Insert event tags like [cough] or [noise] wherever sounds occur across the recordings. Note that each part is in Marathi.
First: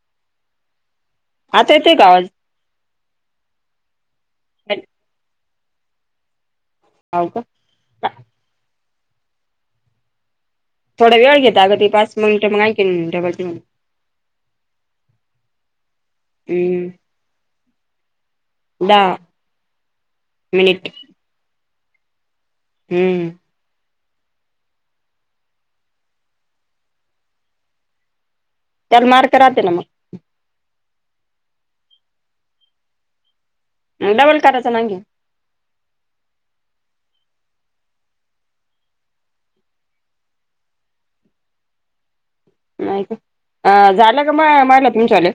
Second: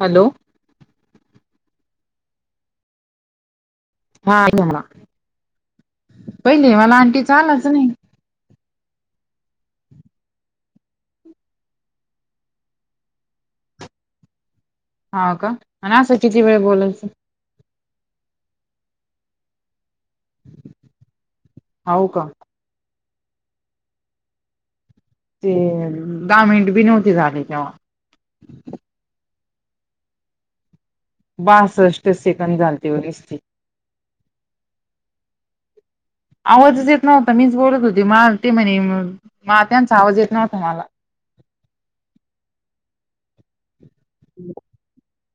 हॅलो आता येतोय काआवाज हा येऊन राहिला पहिले मला हाव आंटीचा का? आलाच नाही थोडा वेळ घेता अग ते पाच मिनिटं मग आणखीन डबल ते म्हणता हाव का असं किती वेळ हम्म बोलायचं दहा मिनिट हाव का ह ते अ दहा मिनिट बी नव्हते झाले तेव्हा रााहाते ना मग बासष्ट सेकंद झालते व निसते डबल करायचान मगआणखी आवाजच येत नव्हता, मीच बोलत होते मा ते म्हणे मा त्यांचा आवाज येत नव्हता मला, [unintelligible] नाही का अ झालया का म महीला तुमच्यावालया,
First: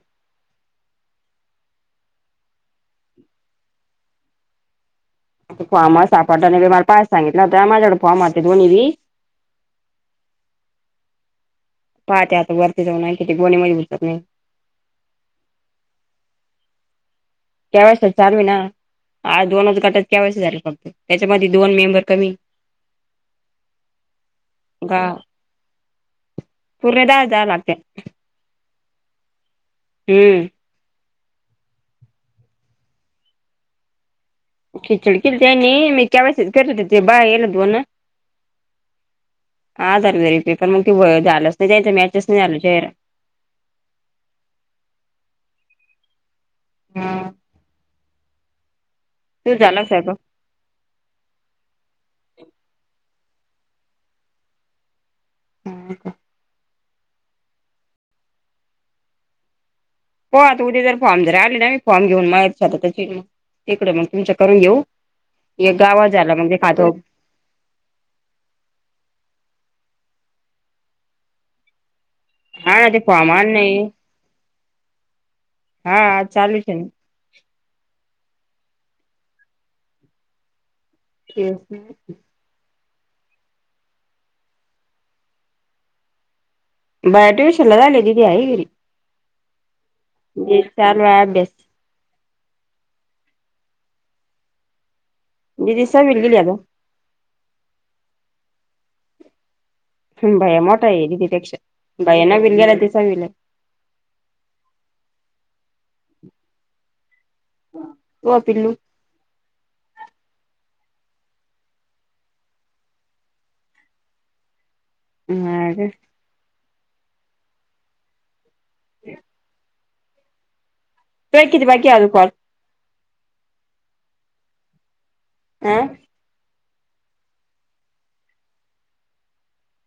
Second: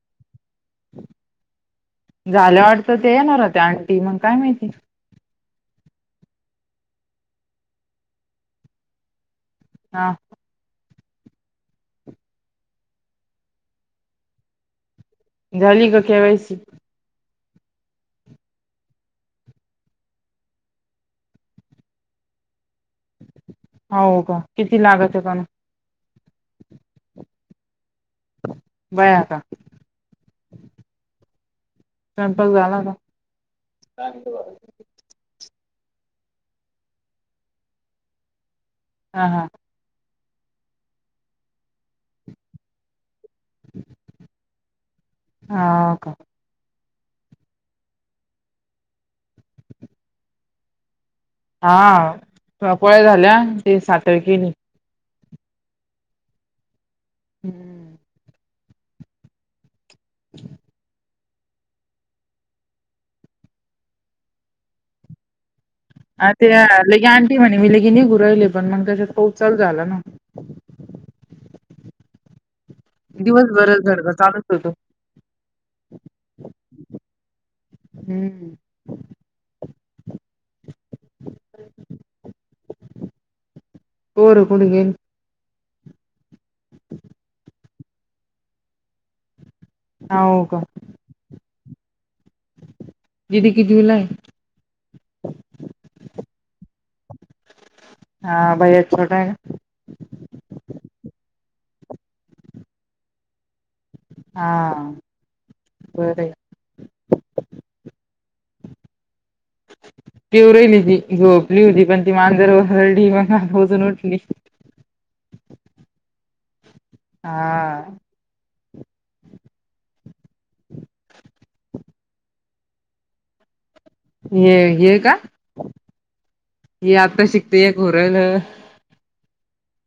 झाल्या वाटतं ते येणारते अंटी मग काय माहिती, आता फॉर्म हा सापडला नाही, मला पहिलाच सांगितलं माझ्याकडे फॉर्म होते दोन्ही बी, हां. पहा ते आता वरती जाऊन आहे, तिथे गोणी मजबूतात नाही. झाली का के वाय सी? चार विना आज दोनच गटात के वाय सी झाली फक्त त्याच्यामध्ये दोन मेंबर कमी. हो का किती गा लागत आहे पण? पूर्ण दहा हजार लागत्यात. भैय्या का? हम्म [unintelligible] झाला का [unintelligible] खिचडी केलती आणि मी के वाय सी च करत होती ते बाय एक दोन. हा झालं तरी ते पण मग ते झालंच नाही त्यांच्या मॅचच नाही झालं चेहरा. हो का. हा. तुझं झाला स्वयंपाक? हा प्रॉपर झाल्या ती सातळकीनी. होय का? हम्म. हो आत उद्या जरा. फॉर्म जरा आले नाही फॉर्म घेऊन [unintelligible] तिकडं तिकडं घेऊन तुमच्या करून घेऊ, एक गावात अ झाला ते मग खातो लगे आंटी म्हणे मी लगे निघून आले, पण मग तसंच पाऊस चालू झाला ना. [inaudible] हा ना ते फॉर्म आण दिवसभर झडगं चालूच होतं. हां हां चालूच ठेवीन. हं. तेच ना. पोरं कुठं गेली? बाळ ट्युशनला दीदी आहे घरी हो का दिदीचा चालू आहे अभ्यास. जुलै [unintelligible] [unintelligible] निधी सहावीला गेल्या का? हां भैय्या छोटा आहे. भैय्या मोठा आहे निधीपेक्षा भैय्या नववीत गेला आणि ती सहावीला. हां बरंय. ओ पिल्लू मी झोपली होती पण ती मांजर व हरडी हे ना आजून उठली. नाही ग हा. [inaudible] [unintelligible] ये ये का अम्म? ये आता शिकते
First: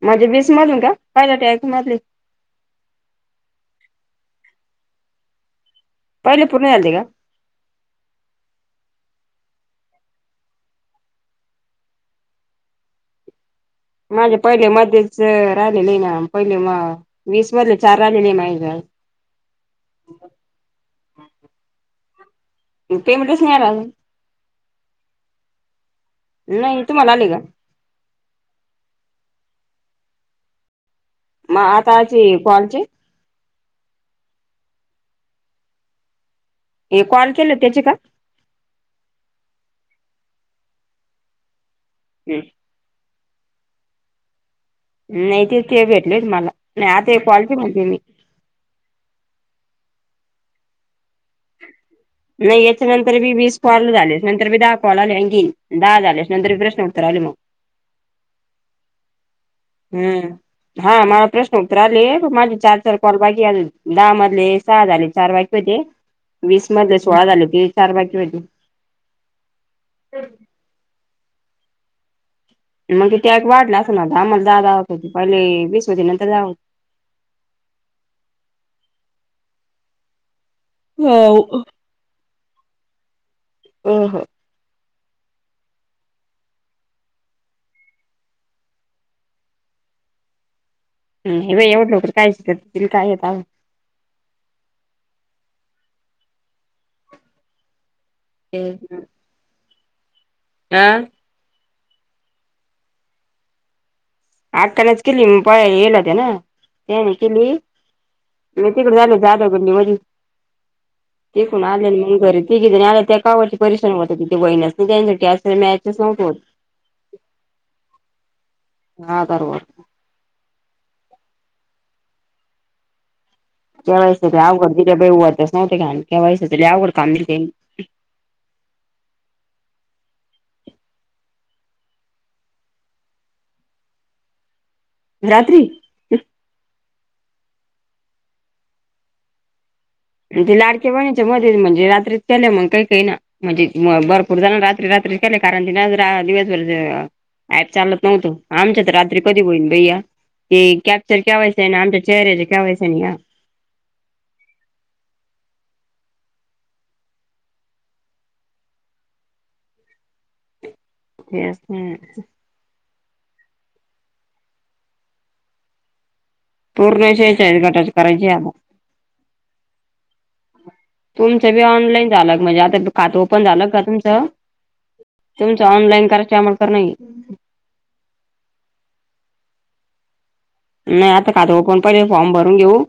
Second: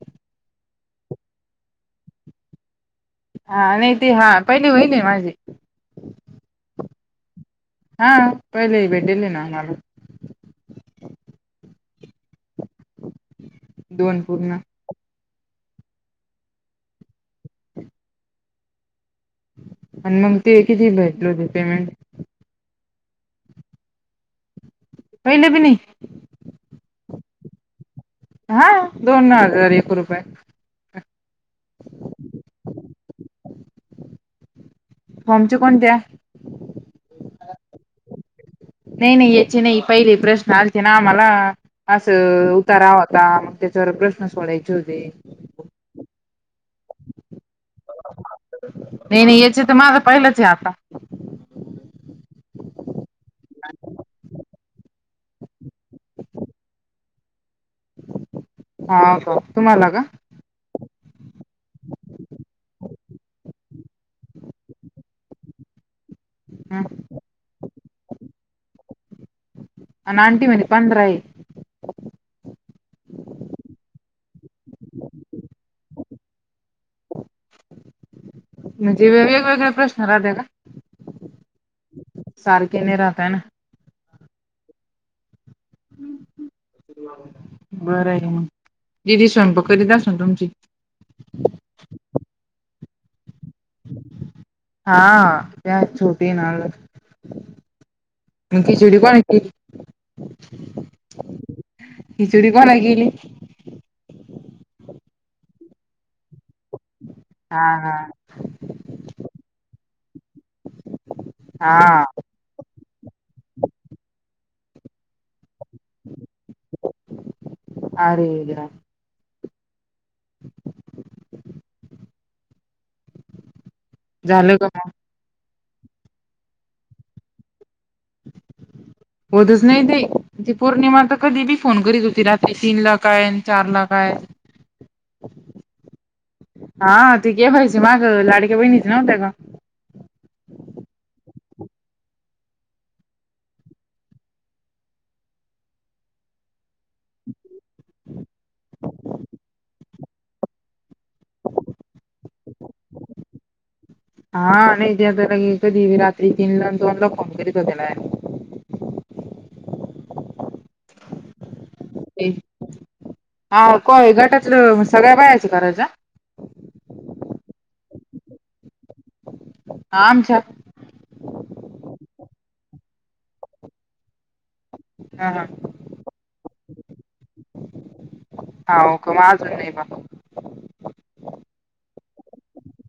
माझे वीस मधून का पहिल्या टेक मधली हां नाही ते हां पहिले होईने माझे पहिले पूर्ण झालते का? हां पहिले भेटले नानाला दोन माझे पूर्ण पहिले मध्येच राहिलेले ना पहिले म वीस मधले चार राहिलेल. आणि मग ते किती भेटले होते पेमेंट? पेमेंटच नाही आला हो पहिले बी नाही. नाही तुम्हाला आले का? हां दोन हजार एक रुपये. मग आताचे कॉलचे फॉर्मचे कोणत्या? हे कॉल केलं त्याचे का. नाही नाही याचे नाही पहिले प्रश्न आलते ना ना आम्हाला असं उतारावंत? मग त्याच्यावर प्रश्न सोडायचा नाही ते ते भेटले मला नाही आता हे कॉलट म्हणते मी [inaudible] नाही नाही याचे तर माझं पहिलंच हे आता. नाही याच्या नंतर मी वीस कॉल झालेस नंतर मी दहा कॉल आले आणखीन दहा झाल्यास नंतर प्रश्न उत्तर आले मग. हा. का. तुम्हाला का. हम्म. हा मला प्रश्न उत्तर आले. माझे चार चार कॉल बाकी दहामधले सहा झाले चार बाकी होते. वीस ह मधले सोळा झाले की चार बाकी होते. आणि आंटी म्हणे पंधरा आहे. मग ते एक वाढलं असेल आम्हाला दहा दहा होते हो पहिले वीस होते नंतर दहा होतें. [unintelligible] म्हणजे वेगळे वेगळे प्रश्न राहत्या का? हो सारखे के नाही राहता ह ना. हो हो. [unintelligible] बरं आहे मग दिदी स्वयंपाक करत असाल तुमची ह एवढं लवकर काय करती काय येत हा त्या छोटी ना. खिचडी कोना केली? खिचडी कोणा केली. अक्कालाच केली होती पोळ्या होत्या ना त्या नाही केली हा हा मी तिकडे झालले आजा गांधी मध्ये तिकुणआले हा मग घरी तिघीजणी आल्या होत्या. त्या कावरती परिश्रम होत तिे बणस नाही त्याच्यासाठी [unintelligible] मॅचेस नव्हते होतं अरे देवा हा आदरवर [unintelligible] केवायसी झालं का अवघड मग दिले काम होतंच नव्हते काम केवायसी अवघड काम दिले त्यानी [unintelligible] होतचं नाही ते पौर्णिमा तर कधी बी फोन करीत होती रात्री तीन ला काय चार काय हाय रात्री. हा केवायसी मागे लाडक्या बहिणीच नव्हत्या का. ते लाडके बहिणा मध्ये म्हणजे रात्रीत केल्या मग काही काही ना म्हणजे भरपूर जाण रात्री रात्री नाही कारण [inaudible] दिज दिवसभर ॲप चालत नव्हतं आमच्या तर रात्री कधी होईल बाई या. ते केॅप्चर केवायसी आमच्या चेहर च केवायसी नि या. हा ते लगे आणि ते आता ले कधी रात्री तीन लाआन दोन ला फॉम भरीत होत्याना. तेच. हा काय गटातलं सगळ्या बायाचं करायचं? पूर्ण गटाचे करायचे आम्हाला. हा आमच्या तुमचं बी ऑनलाईन झालं. म्हणजे आता खात ओपन झालं का तुमचं? हा तुमचं ऑनलाईन करायच्या [unintelligible] हाऊ का? माझं नाही बघ. नाही आता खातं ओपन पहिले फॉर्म भरून घेऊ.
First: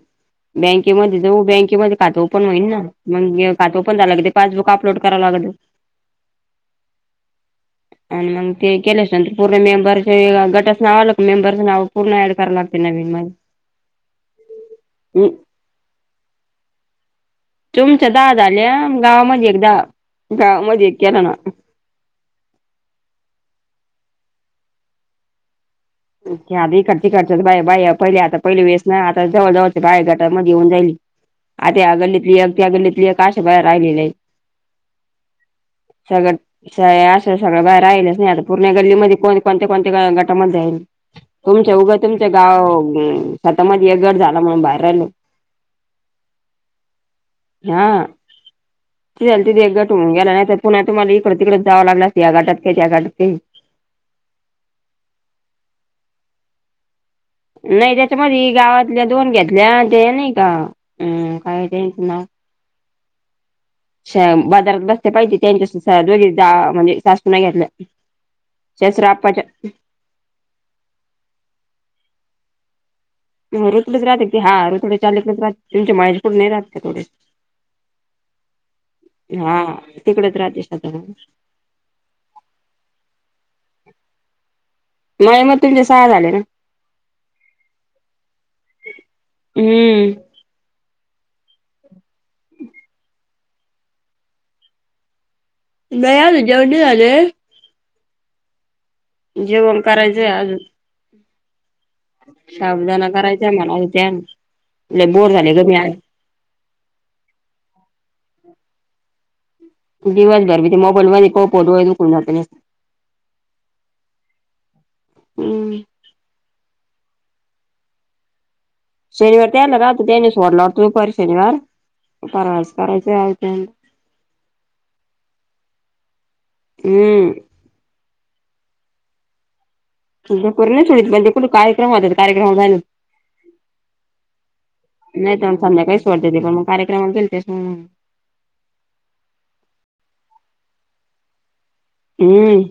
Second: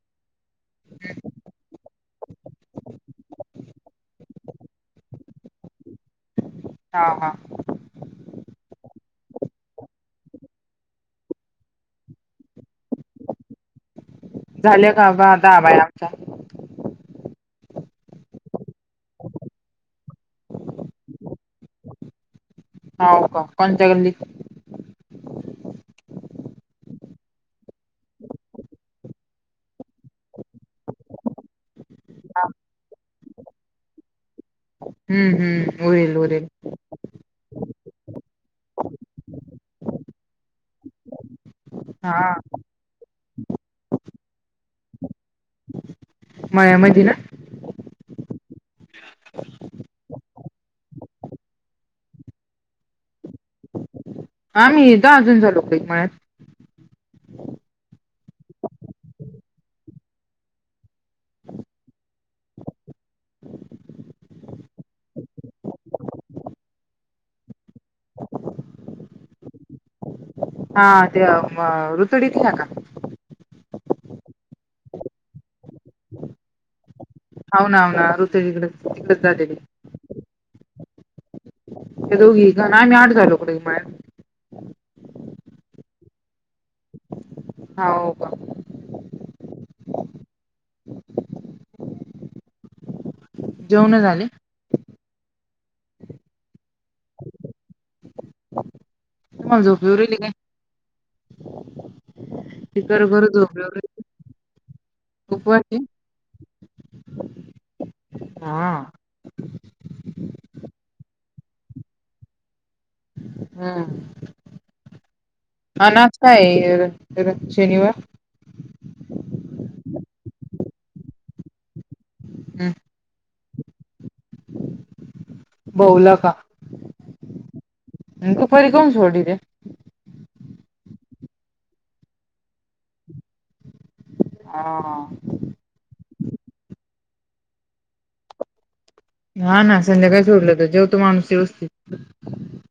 बँकेमध्ये जाऊ बँकेमध्ये खातंओपन होईन ना, मग खातं ओपन झालं का ते पासबुक अपलोड करावा लागेल. हा हा आणि मग ते के पूर्ण मेंबर गटाच नाव आलं, की ते मेबरच नाव पूर्ण ऍड कराव लागत. झाले का ग आता आबा आहे आमचा तुमच्या दहा झाल्या. आन गावामध्ये एक दहा. गावामध्ये एक केला ना. [inaudible] हव का, कोण च्या गल्ली? इड तिकडच्या बा बाया पहिले आता पहिल्या वेळेस ना नाही आता जवळ जवळच्या बाया गटामध्ये येऊन जायली. आता अ. या गल्लीतली एक, अ त्या गल्लीतली एक अशा बाया राहिलेल्या आहेत. हम्म हम्म उरेल सगट उरेल स [unintelligible] सगळं बाहेर आईल नाही आता पूर्ण गल्लीमध्ये कोण, कोणत्या- कोणत्या गटामध्ये आहेल. तुमच उगं हा तुमचं गाव स्वतःमध्ये एक गट झाला म्हणून बाहेर राहील. मा्या मज ना. हा. त तिे एक गट होऊून गेला नाही, तर पुन्हा तुम्हाला इकडे तिकडेच जावं लागणार या गाटात काही त्या गाटात काही, [inaudible] आम्ही दहा जण झालो झा लोक म्हळ्यात, नाही त्याच्यामध्येध गावातल्या दोन घेतल्या ते नाही का हम काय ते नाव, बाजारात बसते पाहिजे त्यांच्या, दोघी म्हणजे सासूना घेतलं जसरापच्या, हा ते रुतुडी त नका, म रोकडेच राहते ते हा रोकडडे चालेच राहते तुमचे माहेरी, पुड नाही राहातते थोडेच, हाव ना हाव ना रुतडीकडे तिकडेच जाते ती हा तिकडेच, राजेशन ते दोघी का? आम्ही आठ झालो इकडे मा माझ मते तुमच्या सह्या झाल्या ना, हाव का हम्म. जेवण झाली? नाही आलं, जेवण नाही झालंय तुम्हाला जेवण झोप येऊ राहिली करायचंय काय अजून. ती साबदाना खरं खरं करायचा झोप येऊ राहिली म्हण लय बोर. झाले उपवास ग आहे आज. [inaudible] हा दिवसभर ते. मोबाईल [unintelligible] हा, हम्म. अनाज काय आहे? शनिवार, शनिवार त्यायला राहतो, त्याने सोडलातोपारी शनिवार, [unintelligible] हम्म. बऊला का? हम, तूपरी कोण सोडी तेे, तु नाही म्हणजे कुठ कार्यक्रम होत कार्यक्रम, हा नाही तरण संध्याकाळी सोडतीत, पण मग कार्यक्रमन तेस, [inaudible] हा ना, संध्याकाय सोडलं तर जेवतो माणूसवस्थित, हम्म,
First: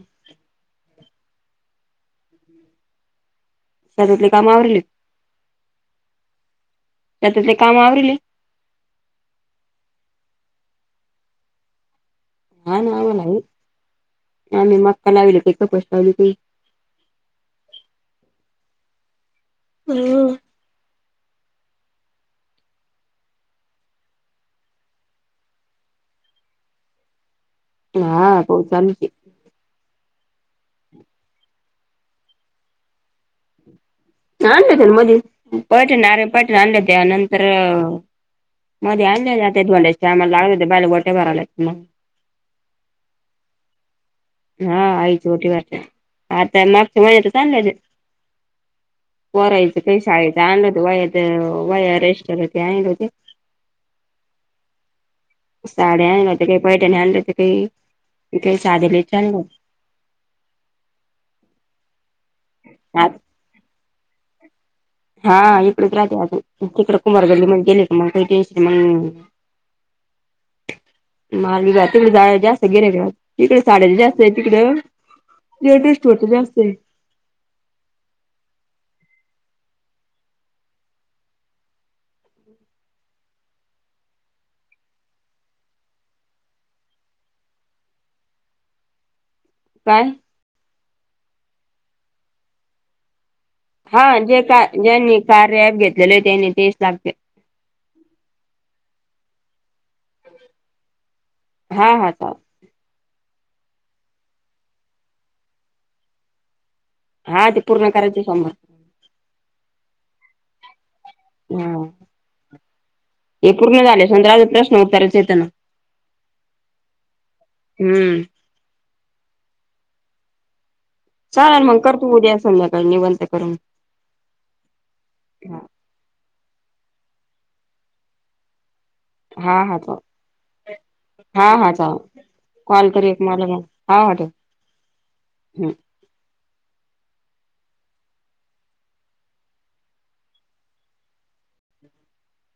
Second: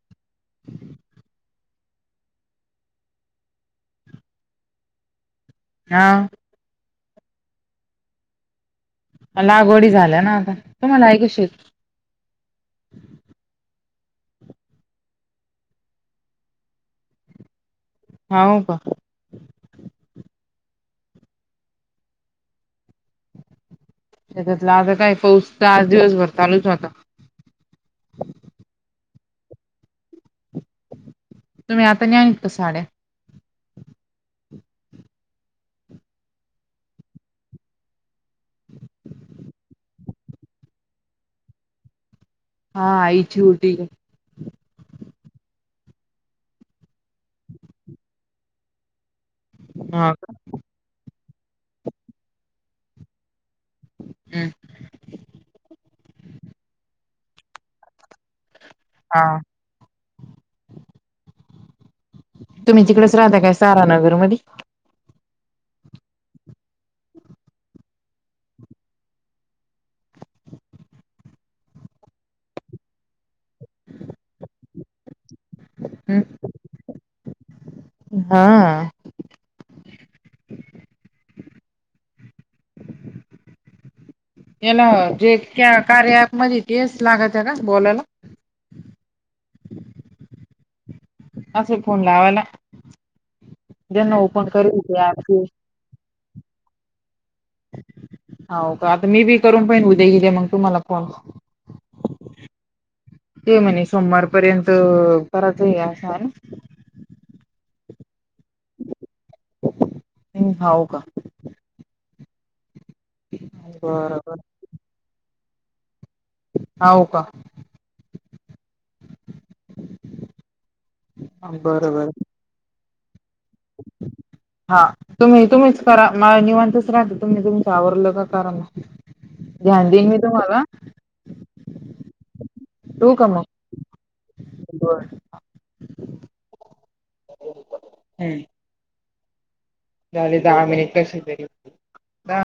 शतातले काम आवरी का? हा, शेतात ली, काम आवरले मला लागवडी झाल्या ना आता, तुमला आहे का शेती? हा ना आम्हाला आहे, आम्ही मक्का लावले, काही कपस लावली काही, [unintelligible] हो का, ह, त्याच्यातलं आता काय पाऊसचा, आज दिवसभर चालूच होता. हा पाउस झाला कि, [unintelligible] तुम्ही आताण्या हा इथं न् साड्या, आणलं ते मध्ये पटण आरे, पटण आणलं त्यानंतर, मध्ये आणले धोड्याच्या टीमला, लाव हो बायला बोट्या भरावला, हा आईची उटी, उटी भरताना, आता मागच्या महिन्यात चा आणल्या, कोरायच तेन हा शाळेचं हम्म आणल, वय अरेस्टरलं ते आहे नव ते, हम्म, साडी्या आणल्या तर काही, पैठणी आणलं तर काही काही साधलेच हा आणलं, तुम्ही होत्या. तिकडेच राहता काय सारानगर मध हा इकडेच राहते आ तिकडे कुमार गल्ली म गेले मग मग [unintelligible] मार्गी तिकडे झाड्या जास्त गेण्या तिकडे साड्याच जास्त आहे तिकडं जस् हं. होट जास्त हा याला जे कार्या अँप मध्ये [inaudible] लागत आहे का बोलायला काय अजून फोन लावायला, ज्यांना हा जे ओपन का करेल ते ज्यांनी ऍप ते. कार्या ॲप, घेतलेले आहे त्यांनी तेच लागते. हा का आता मी बी करून पहिन, उद्या हिथे मग तुम्हाला कॉल, हा हा, ते म्हणे सोमवार पर्यंत कराच सर, हा ते पूर्ण करायचे स, हऊ का, ह हे पूर्ण झाले बरोबर संत प्रश्न उत्तराच येत ना, होव का, हम्म चाल मग कर बरोबर तू उद्या संध्याकाळी निवंत, हा तुम्ही तुम्हीच करा, मला निवांतच राहल, तुमच् आवरल की करा हा हा ध्यान हा देईन मी तुम्हाला हा हा चालेल कॉल करी ठेवू का मला मग हा वाट बर. हम हम्म झाले दहा मिनिट कसे तरी